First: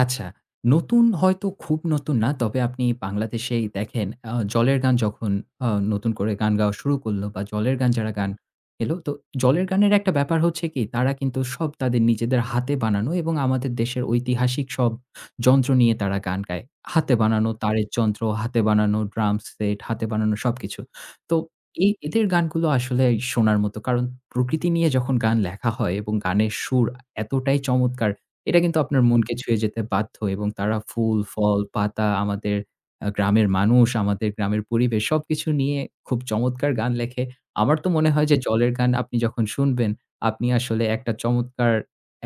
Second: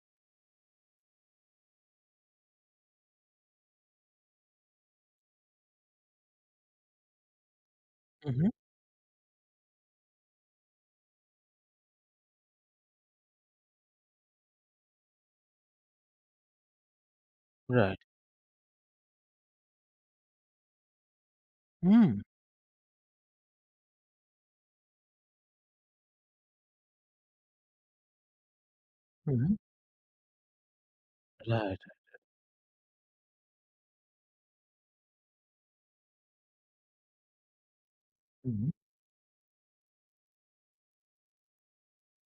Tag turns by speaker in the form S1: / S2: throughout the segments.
S1: আচ্ছা, নতুন হয়তো খুব নতুন না। তবে আপনি বাংলাদেশেই দেখেন, আ 'জলের গান' যখন আ নতুন করে গান গাওয়া শুরু করল, বা 'জলের গান' যারা গান
S2: হু, হুম।
S1: এলো, তো 'জলের গানে'র একটা ব্যাপার হচ্ছে কি তারা কিন্তু সব তাদের নিজেদের হাতে বানানো এবং আমাদের দেশের ঐতিহাসিক সব যন্ত্র নিয়ে তারা গান গায়। হাতে বানানো তারের
S2: রাইট।
S1: যন্ত্র, হাতে বানানো ড্রাম সেট, হাতে বানানো সবকিছু। তো এ
S2: হুম।
S1: এদের গানগুলো আসলে শোনার মতো। কারণ প্রকৃতি নিয়ে যখন গান লেখা হয় এবং গানের সুর এতটাই চমৎকার, এটা কিন্তু আপনার মনকে
S2: হুম।
S1: ছুঁয়ে যেতে বাধ্য এবং তারা ফুল-ফল,
S2: রাইট।
S1: পাতা, আমাদের আ গ্রামের মানুষ, আমাদের গ্রামের পরিবেশ, সবকিছু নিয়ে খুব চমৎকার গান লেখে। আমার তো মনে হয় যে,
S2: হুম।
S1: জলের গান আপনি যখন শুনবেন, আপনি আসলে একটা চমৎকার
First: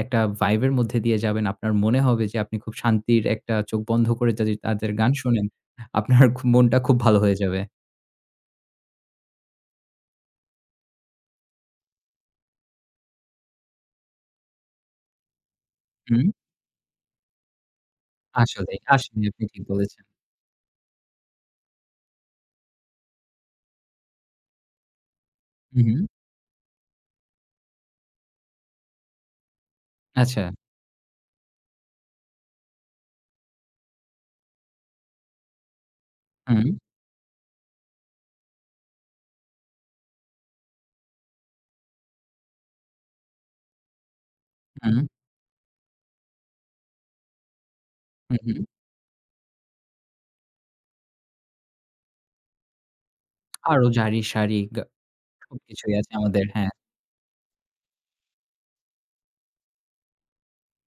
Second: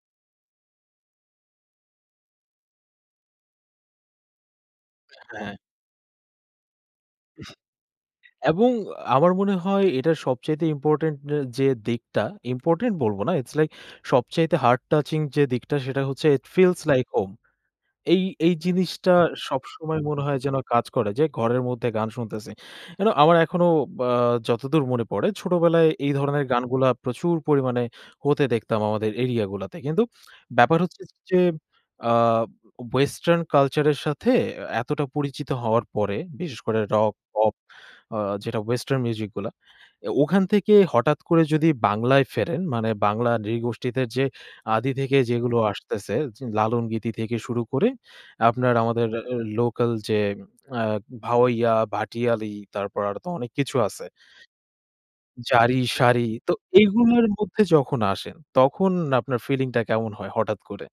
S1: একটা ভাইব এর মধ্যে দিয়ে যাবেন। আপনার মনে হবে যে, আপনি খুব শান্তির একটা চোখ বন্ধ করে যদি তাদের গান শোনেন,
S2: হ্যাঁ।
S1: আপনার খ মনটা খুব ভালো হয়ে যাবে।
S2: এবং আমার মনে হয় এটা সবচাইতে ইম্পোর্টেন্ট আ যে, দিকটা, ইম্পোর্টেন্ট বলব না। ইটস লাইক সবচাইতে হার্ট টাচিং যে, দিকটা, সেটা
S1: হুম।
S2: হচ্ছে, ইট ফিলস লাইক হোম। এই এই
S1: আসলেই,
S2: জিনিসটা
S1: আসলেই, আপনি ঠিক
S2: সবসময়
S1: বলেছেন।
S2: মনে হয় যেন কাজ করে যে, ঘরের মধ্যে গান শুনতেছি। you know আমার এখনো আ যতদূর মনে পড়ে, ছোটবেলায়
S1: হুম।
S2: এই ধরনের গানগুলা প্রচুর পরিমাণে হতে দেখতাম, আমাদের এরিয়া গুলাতে। কিন্তু
S1: আচ্ছা।
S2: ব্যাপার হচ্ছে যে, আ ওয়েসটার্ন কালচার এর সাথে, এতটা পরিচিত হওয়ার পরে, বিশেষ
S1: হুম।
S2: করে রক, পপ আ যেটা ওয়েসটার্ন মিউজিক গুলা। এ ওখান থেকে হঠাৎ করে যদি বাংলায় ফেরেন, মানে বাংলা নৃগোষ্ঠীতে যে, আদি
S1: হুম।
S2: থেকে যেগুলো আসতেছে, জ লালন গীতি থেকে শুরু করে
S1: হু, হুম।
S2: আপনার আমাদের লোকাল যে, আ ভাওইয়া, ভাটিয়ালি, তারপর আর তো অনেক কিছু
S1: আরো
S2: আছে
S1: জাড়ি, শাড়ি, গা সব
S2: জাড়ি,
S1: কিছুই আছে
S2: শাড়ি,
S1: আমাদের।
S2: তো
S1: হ্যাঁ।
S2: এগুলোর মধ্যে যখন আসেন, তখন আপনার ফিলিংটা কেমন হয়, হঠাৎ করে?